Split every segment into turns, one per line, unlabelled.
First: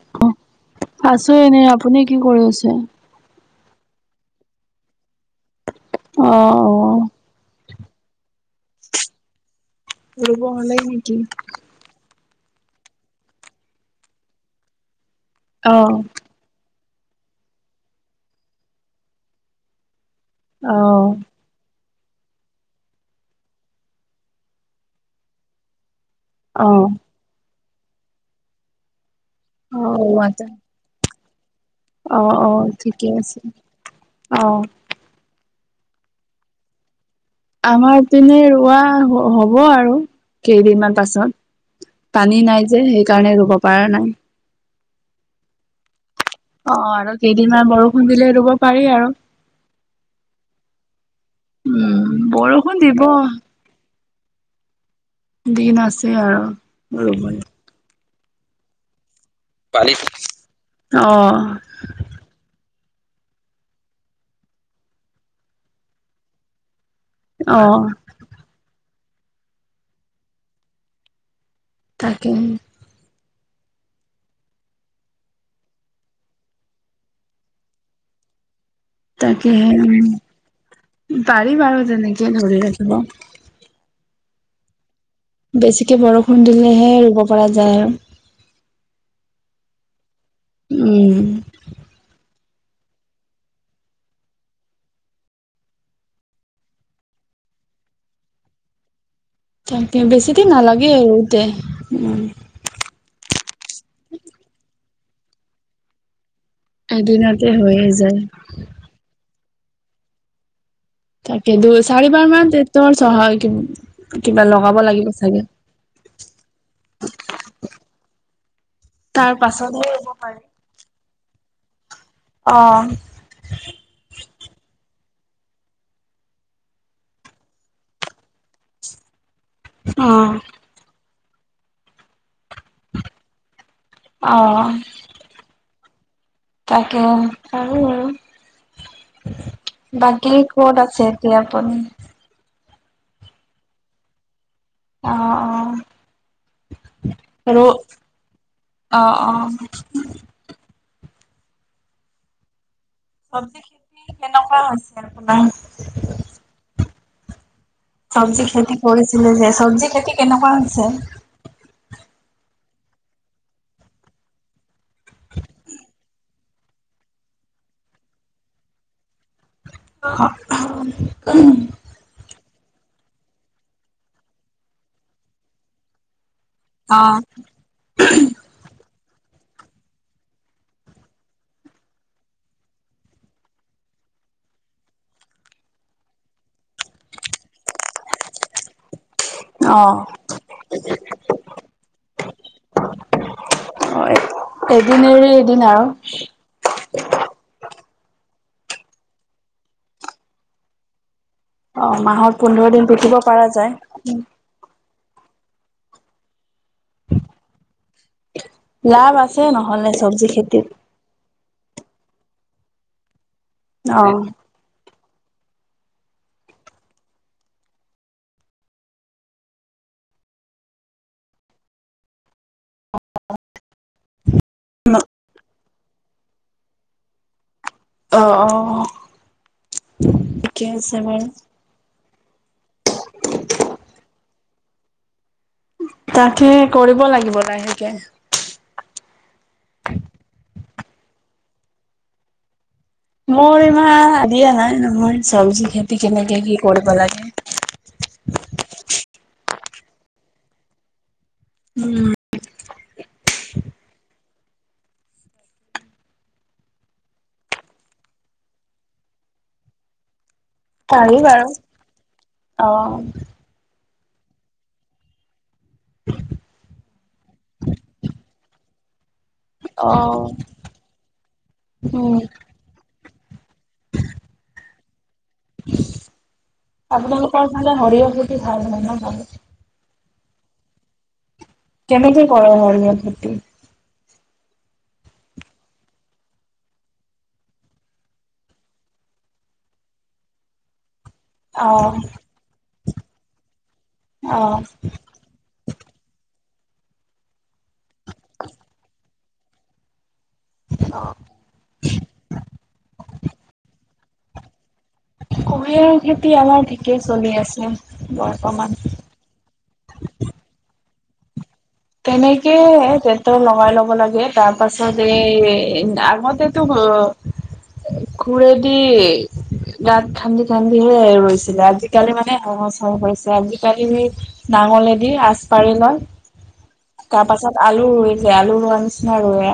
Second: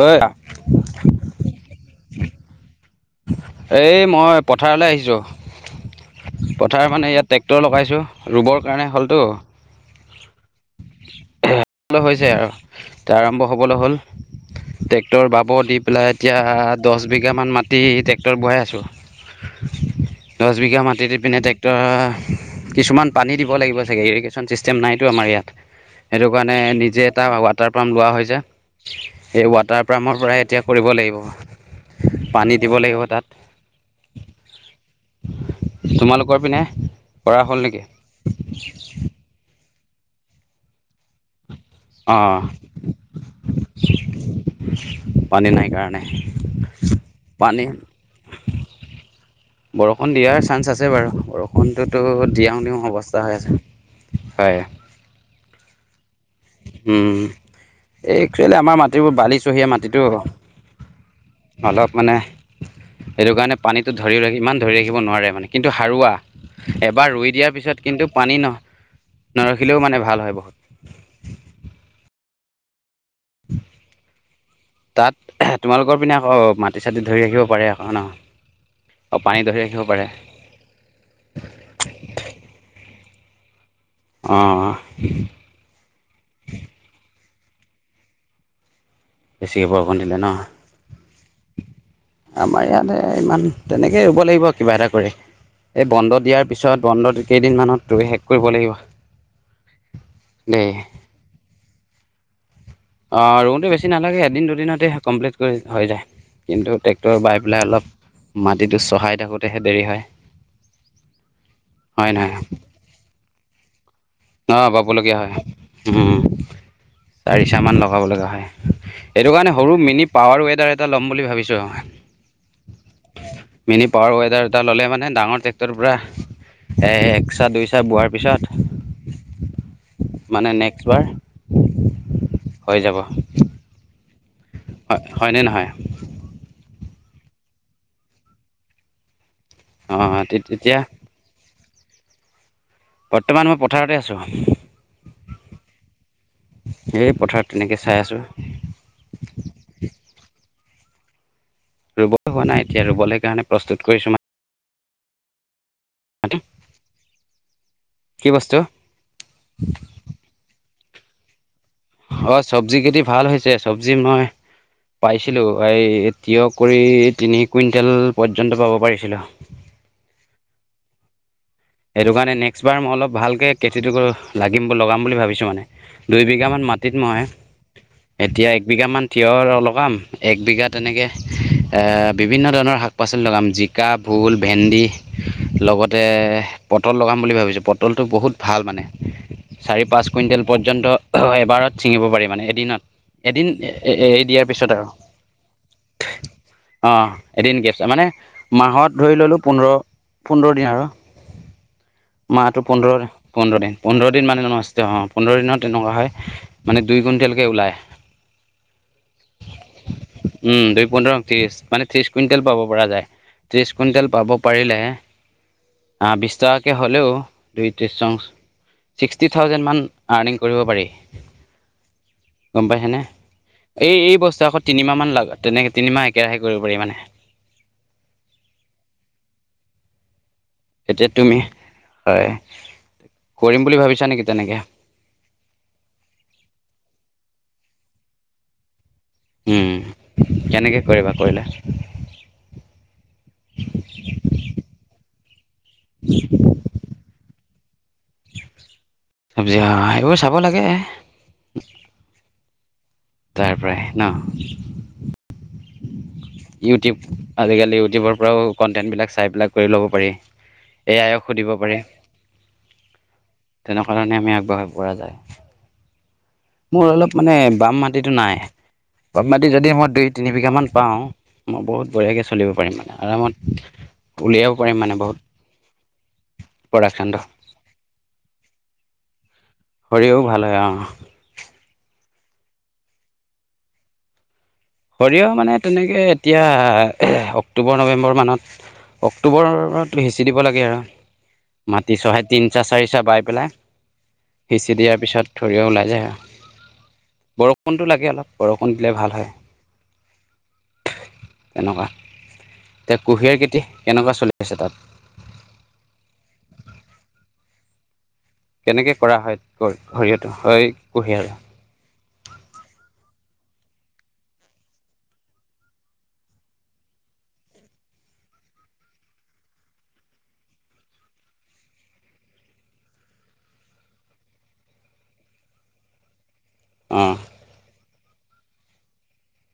ঐ
আছো এনেই আপুনি কি কৰি আছে
এই মই পথাৰলৈ আহিছোঁ।
অ অ।
পথাৰ মানে ইয়াত ট্ৰেক্টৰ লগাইছোঁ ৰুবৰ কাৰণে হ'লতো।
ৰুব হলে নেকি?
হৈছে আৰু এতিয়া আৰম্ভ হ'বলৈ হ'ল ট্ৰেক্টৰ বাবৰ
অ
দি পেলাই এতিয়া। দহ বিঘামান মাটি ট্ৰেক্টৰ বহাই আছোঁ। দহ
অ
বিঘা মাটি দি পিনে ট্ৰেক্টৰৰ কিছুমান পানী দিব লাগিব চাগে ইৰিগেশ্যন চিষ্ট। নাইতো আমাৰ ইয়াত সেইটো কাৰণে
অ।
নিজে এটা ৱাটাৰ পাম্প লোৱা হৈছে। এই ৱাটাৰ পাম্পৰ পৰাই এতিয়া কৰিব লাগিব।
আহ
পানী
আহ
দিব লাগিব
ঠিকেই
তাত
আছে আহ।
তোমালোকৰ পিনে। কৰা হ'ল নেকি
আমাৰ পিনে ৰোৱা হ'ব আৰু কেইদিনমান পাছত।
অঁ
পানী নাই যে সেইকাৰণে ৰুব পৰা নাই।
পানী নাই কাৰণে।
অহঁ আৰু
পানী
কেইদিনমান বৰষুণ দিলে ৰুব পাৰি আৰু।
বৰষুণ দিয়াৰ চান্স আছে বাৰু বৰষুণটোতো
উম
দিয়ো
বৰষুণ
নিদিয়ো
দিব।
অৱস্থা হৈ আছে হয়।
দিন আছে আৰু ৰব।
এই একচুৱেলি আমাৰ মাটিবোৰ বালিচহীয়া মাটিটো
অ
অলপ মানে। সেইটো কাৰণে পানীটো ধৰি ৰাখি ইমান ধৰি ৰাখিব নোৱাৰে মানে কিন্তু সাৰুৱা। এবাৰ ৰুই দিয়াৰ
অ
পিছত কিন্তু পানী ন নৰখিলেও মানে ভাল হয় বহুত।
তাকেহে।
[unintelligible] তাত তোমালোকৰ পিনে আকৌ মাটি চাটি ধৰি ৰাখিব পাৰে আকৌ নহঁ।
তাকেহে উম পাৰি বাৰু তেনেকে ধৰি ৰাখিব।
অহঁ
বেছিকে বৰষুণ দিলেহে ৰুব পৰা যায় আৰু
বেছিকৈ বৰষুণ দিলে নহঁ
উম।
আমাৰ ইয়াত ইমান তেনেকেই ৰুব লাগিব আৰু কিবা এটা কৰি। এই বন্ধ দিয়াৰ পিছত বন্ধ কেইদিনমানত শেষ কৰিব লাগিব।
তাকে বেছিদিন
দেই
নালাগে ৰুতে উম।
অহঁ ৰুটে বেছি নালাগে এদিন দুদিনতে কমপ্লিট কৰি হৈ যায়। কিন্তু ট্ৰেক্টৰ বাই
এদিনতে
পেলাই
হৈয়ে
অলপ
যায়
মাটিটো চহাই থাকোতেহে দেৰি হয়।
তাকে দুই
হয়
চাৰিবাৰ মান টেক্টৰ চহাই কিন্তু।
অহ বাবলগীয়া হয় চাৰিচাহ মান লগাব লগা হয়। এইটো
তাৰ
কাৰণে সৰু
পাছতহে
মিনি
ৰুব
পাৱাৰ
পাৰি
ৱেডাৰ এটা ল'ম বুলি ভাবিছো।
অ
মিনি পাৱাৰ ৱেডাৰ এটা ল'লে মানে। নে ডাঙৰ ট্ৰেক্টৰৰ পৰা এক চাহ দুই চাহ বোৱাৰ পিছত।
অ
মানে নেক্স বাৰ হৈ যাব।
অ
হয় হয়নে নহয়।
এহ পাৰি বাৰু।
অঁ
বাকী
তেতিয়া
কত আছে এতিয়া আপুনি।
বৰ্তমান মই পথাৰতে আছো।
অহ অহ।
এই পথাৰত
আৰু
তেনেকৈ চাই আছোঁ
অহঁ অহঁ।
ৰুবলৈ হোৱা নাই এতিয়া ৰুবলৈ কাৰণে
চব্জি
প্ৰস্তুত কৰিছোঁ মানে কি
চবজি
বস্তু
খেতি কৰিছিলে যে চবজি খেতি কেনেকুৱা। ছে।
হয় চবজি খেটি ভাল হৈছে চবজি মই। পাইছিলো এই তিয় কুৰি তিনি কুইণ্টেল পৰ্যন্ত পাব পাৰিছিলো।
[unintelligible]
সেইটো কাৰণে নেক্সট বাৰ মই অলপ ভালকে খেতিটো কৰো লাগিমব লগাম বুলি ভাবিছো মানে দুইবি। গ্যামান মাটিত
অ
মই এতিয়া একবিঘামান। তিঁয়হৰ লগাম এক বিঘা তেনেকে। এ বিভিন্ন ধৰণৰ শাক পাচলি লগাম জিকা ভোল ভেন্দি লগতে। পটল লগাম বুলি ভাবিছোঁ পটলটো বহুত ভাল মানে। চাৰি
অ',
পাঁচ কুইণ্টেল পৰ্যন্ত এবাৰত ছিঙিব পাৰি মানে এদিনত। এদিন এ
অ',
এ দিয়াৰ পিছত আৰু।
এদিন এৰি এদিন আৰু
অ এদিন গেছ আছে মানে। মাহত ধৰি ললো পোন্ধৰ পোন্ধৰ দিন আৰু।
অ', মাহত
মাহটো
দিন
পোন্ধৰ
পিটিব পৰা
পোন্ধৰ দিন
যায়।
পোন্ধৰ দিন মানে নষ্ট হ। পোন্ধৰ দিনত তেনেকুৱা হয় মানে দুই কুইণ্টেলকে ওলায়।
লাভ আছে নহ'লে চব্জি
উম
খেতিত
দুই পোন্ধৰ ত্ৰিশ মানে ত্ৰিশ ক। তেল পাব পৰা যায় তিশ কুইণ্টেল
অ'।
পাব পাৰিল আ বিছ। চাকে হ'লেও দুই তিচং। ছিক্সটি থাউজেণ্ড মান আৰ্নিং কৰিব পাৰি। গম পাই ছেনে। এই এই বস্তু আকৌ তিনিমাহ মান লাগ তেনেকে তিনিমাহ একেৰাহে কৰিব পাৰি মানে।
অ অহ।
এতিয়া তুমি হয় কৰিম বুলি ভাবিছা নেকি তেনেকে।
তাকে কৰিব লাগিব লাহেকে।
উম কেনেকে কৰিবা কৰিলে।
মোৰ ইমান আদিয়া নাই নহয় চবজি খেতি কেনেকে কি কৰিব লাগে।
চবজি অ এইবোৰ চাব লাগে।
উম।
তাৰ পৰাই ন। ইউটিউব আজিকালি ইউটিউবৰ পৰাও কণ্টেন্ট বিলাক চাই পেলাই কৰি ল'ব পাৰি। এই
পাৰি
আয়ক
বাৰু
সুধিব পাৰি
অ'।
তেন। কাৰণে আমি আগবঢ়াব পৰা যায়। মোৰ অলপ মানে বাম মাটিতটো নাই বাম মাটি যদি মই দুই তিনি
অ'।
বিঘা মান পাওঁ। মই বহুত
উম,
বঢ়িয়াকে চলিব পাৰিম মানে আৰামত উলিয়াব পাৰিম মানে। বহুত প্ৰডাকশ্যনটো
আপোনালোকৰ ভালে সৰিয়হ খেটি ভাল নাই ন ভাল।
সৰিহৰ ভাল হয় অ।
কেনেকে কৰ ইমান খেতি।
সৰিয়হ মানে তেনেকে এতিয়া অক্টোবৰ নৱেম্বৰ মানত। অক্টোবৰত সিঁচি দিব লাগে আৰু।
অ',
মাটি চহে তিনি চাহ চাৰি চাহ বাই পেলাই?
অ',
সিঁচি দিয়াৰ পিছত ধৰি ওলাই যায় বৰ। বৰষণটো লাগে অলপ বৰষুণ দিলে ভাল হয়। তেনেকুৱা এতিয়া কুঁহিয়াৰ খেতি কেনেকুৱা চলি আছে তাত।
কুঁহিয়াৰ খেতি আমাৰ ঠিকে চলি আছে। বৰ্তমান।
কেনেকে কৰা হয় ঘৰিহটো হয় কহি আৰু।
তেনেকে টেক্টৰ লগাই ল'ব লাগে তাৰ পাছত এই আগতেটো। অ কোৰেদি? গাত খান্দি খান্দিহে ৰৈছিলে আজিকালি মানে সহজ হৈছে আজিকালি। নাঙলেদি আচ পাৰি লয়।
অঁ
তাৰ পাছত আলু ৰুইছে, আলু ৰোৱা নিচিনা ৰুৱে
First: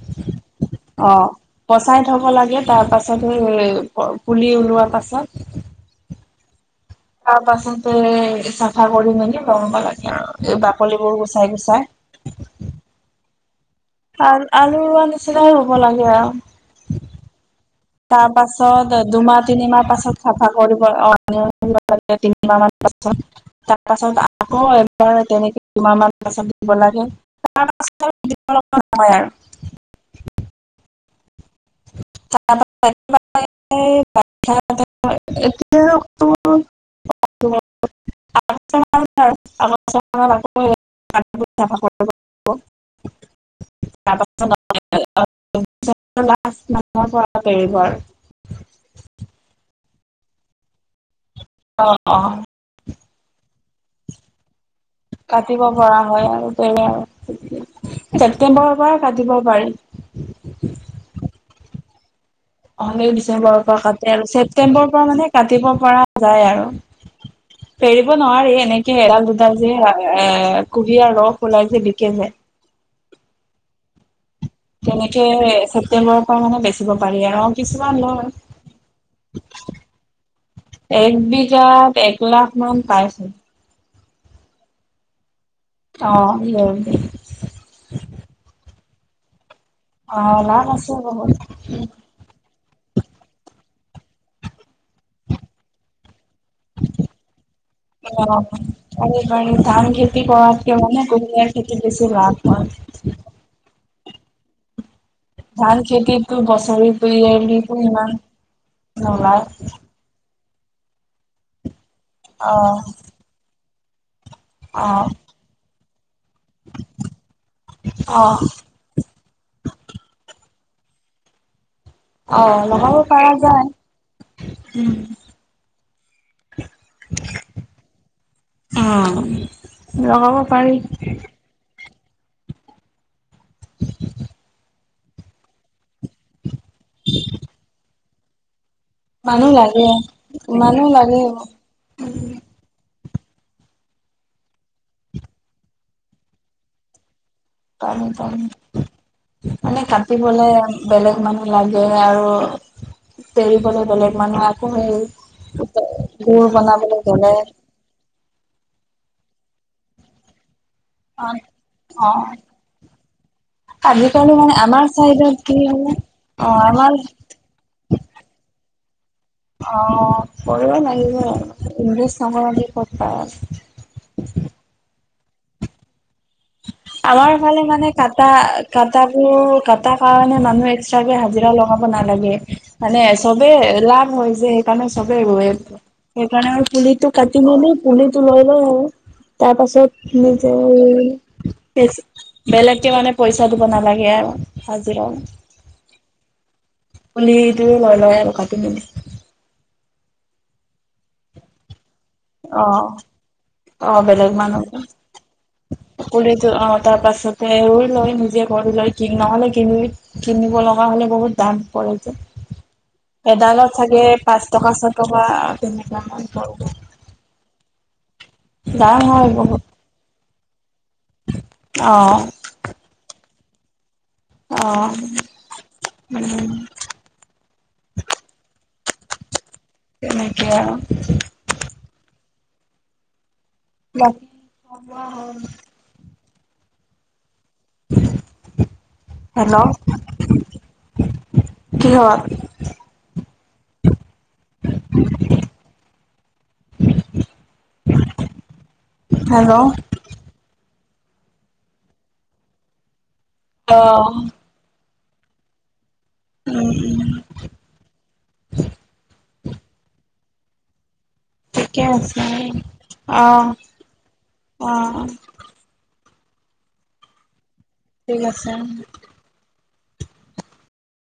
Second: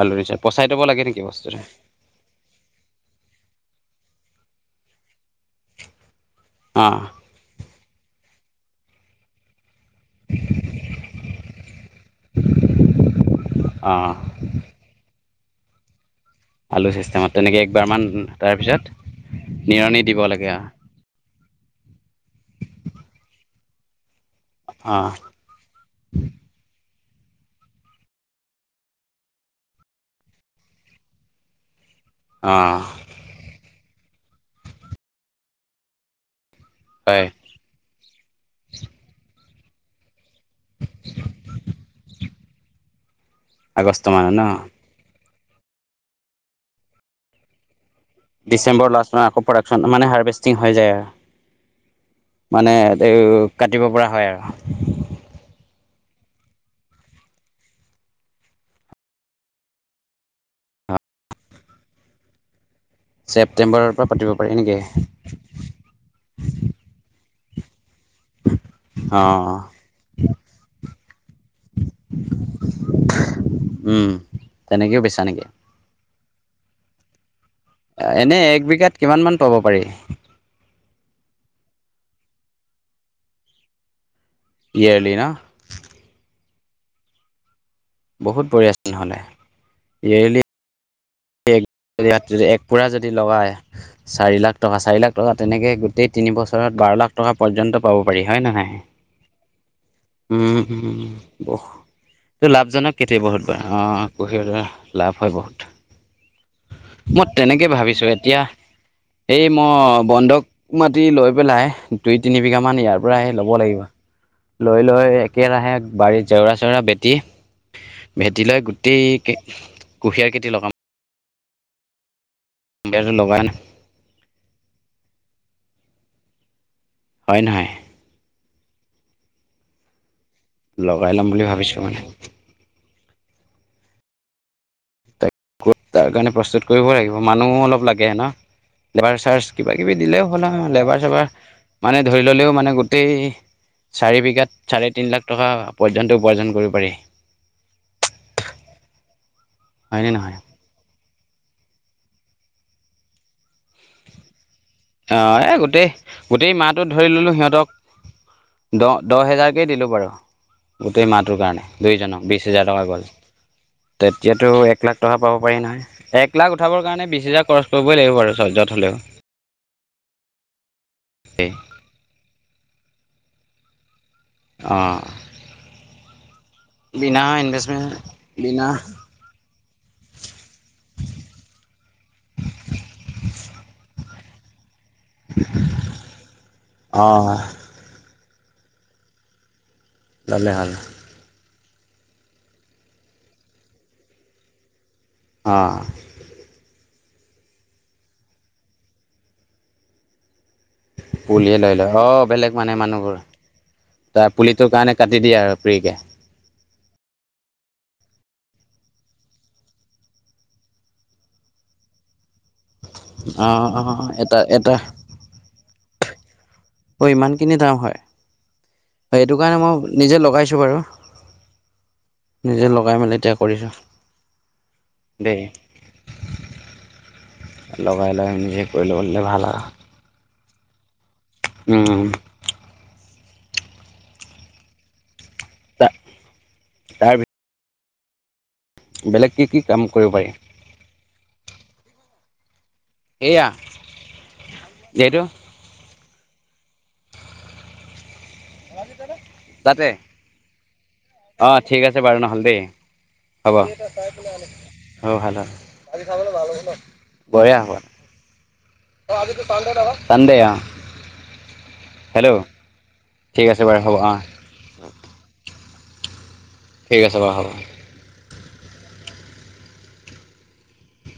আলু নিচিনা পচাই থ'ব লাগে
অ,
নেকি বস্তুটো
পচাই থব লাগে তাৰ পাছত পুলি ওলো প পুলি ওলোৱাৰ পাছত
অঁ
তাৰ পাছত তে চাফা কৰি মেলি ৰনব লাগে আৰু এই বাকলিবোৰ গুচাই গুচাই
[unintelligible]
আ আলু ৰোৱা নিচিনাই ৰুব লাগে আও।
আলু চিষ্টেমত তেনেকৈ একবাৰমান
তাৰ
তাৰপিছত
পাছত দুমাহ -তিনিমাহ
নিৰণি
পাছত
দিব লাগে
চাফা
আৰু
কৰিব অ তিনি -মাহ মান পাছত, তাৰপাছত আ আকৌ
অঁ
এবাৰ তেনেকে দুমাহ পাছত চাব লাগে। সাৰ চাৰ দিব লগা নহয় আও।
অঁ
[unintelligible]
হয়।
[unintelligible] [unintelligible]
আগষ্ট
তাৰ
মানত ন?
পাছত [unintelligible]
ডিচেম্বৰ লাষ্ট মান আকৌ প্ৰডাকশ্যন মানে হাৰ্ভেষ্টিং হৈ যায় আৰু।
অ অ।
মানে এই কাটিব পৰা হয় আৰু।
কাটিব পৰা হয় আৰু তেনে আৰু, ছেপ্তেম্বৰৰ পৰা কাটিব পাৰি।
অ।
অহলে ডিচেম্বৰৰ পৰা কাটে আৰু
পাতিব পাৰি নেকি
ছেপ্তেম্বৰৰ পৰা মানে কাটিব পৰা যায় আৰু। ফেৰিব নোৱাৰি এনেকে এডাল দুডাল
অ',
যে এ কুহিয়াৰ ৰস ওলাই যে বিকে যে।
উম। তেনেকেও বেচা
তেনেকে
নেকি?
ছেপ্তেম্বৰৰ পৰা মানে বেচিব পাৰি আৰু। কিছুমান
এনে এক বিঘাত কিমান মান পাব পাৰি
নহয়। এই বিঘাত এক লাখ মান পাইছে।
ইয়েৰলী ন?
অ ইয়েৰলী।
বহুত বঢ়িয়া চোন তেনেহলে।
অ নানছ হ
এক পোৰা যদি লগায়, চাৰি লাখ টকা চাৰি লাখ টকা তেনেকে গোটেই তিনি বছৰত বাৰ লাখ টকা পৰ্যন্ত পাব পাৰি
অ
হয় ন নহয়?
পাৰি পাৰি ধান খেতি
উম
কৰাতকে মানে
উম,
কুঁহিয়াৰ খেতিত
বহুত
বেছি লাভ
ত
হয়
লাভজনক কেতিয়া বহুত বাৰু অ। প সেৰে [unintelligible]
ধান খেতিত বছ
মই তেনেকে ভাবিছো এতিয়া
নোলায়
এই মই বন্ধ ক মাতি লৈ পেলাই দুই -তিনি
অ
বিঘামান ইয়াৰ পৰা আহি ল'ব লাগিব। লৈ
অ
লৈ একেৰাহে বাৰীত জেওৰা চেওৰা বেটি
অ
ভেটী লৈ গোটেই কে কুহিয়াৰ খেতি লগাম।
অ লগাব
কুঁহিয়াৰটো
পাৰা
লগাই
যায় উম।
হয় নহয়?
উম, লগাব পাৰি
লগাই লম বুলি ভাবিছো মানে।
উ [inaudible]
তাক তাৰ কাৰণে প্ৰস্তুত কৰিব লাগিব মানুহো অলপ লাগে ন? লেবাৰ চাৰ্জ
মানুহ
কিবা
লাগে
কিবি দিলেও হ'ল আৰু
মানুহ
লেবাৰ
লাগে
চবাৰ মানে ধৰি ললেও মানে গো টেই চাৰি বিঘাত, চাৰে তিনি লাখ টকা পৰ্যন্ত উপাৰ্জন কৰিব পাৰি।
পামি পামি মানে
হয়নে নহয়
কাটিবলে বেলেগ মানুহ লাগে আৰু এৰিবলৈ বেলেগ মানুহ আকৌ
অহ এ গোটেই
সেই গুৰ
গোটেই মাহটো
বনাবলৈ
ধৰি ললো
বেলেগ
সিহঁতক দহ দহ হেজাৰকেই দিলোঁ বাৰু গোটেই
অ
মাহটোৰ কাৰণে দুইজনক
অ',
বিশ হেজাৰ টকা গ'ল।
আজিকালি
তেতিয়াতো
মানে আমাৰ
এক লাখ টকা পাব
চাইডত
পাৰি
কি
নাই
মানে
এক
অ
লাখ উঠাবৰ
আমাৰ
কাৰণে বিশ হেজাৰ খৰচ কৰিবই লাগিব বাৰু চহজত হলেও
অহঁ কৰিবা নাই ইংলিছ নকৰাকে কত পাই
উ [unintelligible]
আমাৰ ফালে মানে কটা কটাবোৰ কটা কাৰণে মানুহ এক্সট্ৰাকে হাজিৰা লগাব নালাগে। লাগে মানে চবে লাভ হয় যে সেইকাৰণে চবেই ৰোৱে সেইকাৰণে আৰু পুলিটো
অঁ
কাটি মেলি পুলিটো লৈ আৰু তাৰ পাছত
ল'লে
নিজে
হ'ল
বেলেগকে মানে পইচা দিব নালাগে আৰু
অঁহ
পুলিটো লয় লয় আৰু কাটি মেলি
পুলিয়ে লৈ লয় অহ বেলেগ
অ
মানে মানুহবোৰ
অ
তাৰ
বেলেগ মানুহ,
পুলিটোৰ কাৰণে কাটি দিয়ে আৰু ফ্ৰীকে
পুলিটো অহঁ তাৰ পাছত সেবাৰ লয় নিজে কৰি লৈ কিনে নহলে কিনিব কিনিব লগা হলে বহুত দাম পৰে যে
[inaudible] অঁ
এডালত
অঁ
চাগে
এটা
পাঁচ টকা
এটা
ছয় টকা টেনেকা মান পৰিব।
অহঁ ইমানখিনি দাম হয়
দাম হয়
এইটো কাৰণে
বহুত
মই নিজে লগাইছোঁ। বাৰু
অ',
নিজে লগাই মেলি এতিয়া কৰিছোঁ।
অ',
দেই
উম,
লগাই লয় নিজে কৰি লবলে ভাল আৰু
এনেকে আৰু
উম।
বাকি
তাৰ ভিতৰত বেলেগ কি কি
হেল্ল'
কাম কৰিব পাৰি।
কিহত
এয়া যিহেতু
হেল্ল'
তাতে অ ঠিক আছে বাৰু নহ'লে দেই হ'ব
অ',
অহ' ভাল' ভাল বঢ়িয়া হব। অহঁ আজিতো চান্দে নহয়। চান্দে অহঁ।
ঠিকে আছে
ঠিক
অহঁ
আছে বাৰু হ'ব অ
অহঁ।
ঠিক আছে বাৰু হ'ব।
ঠিক আছে।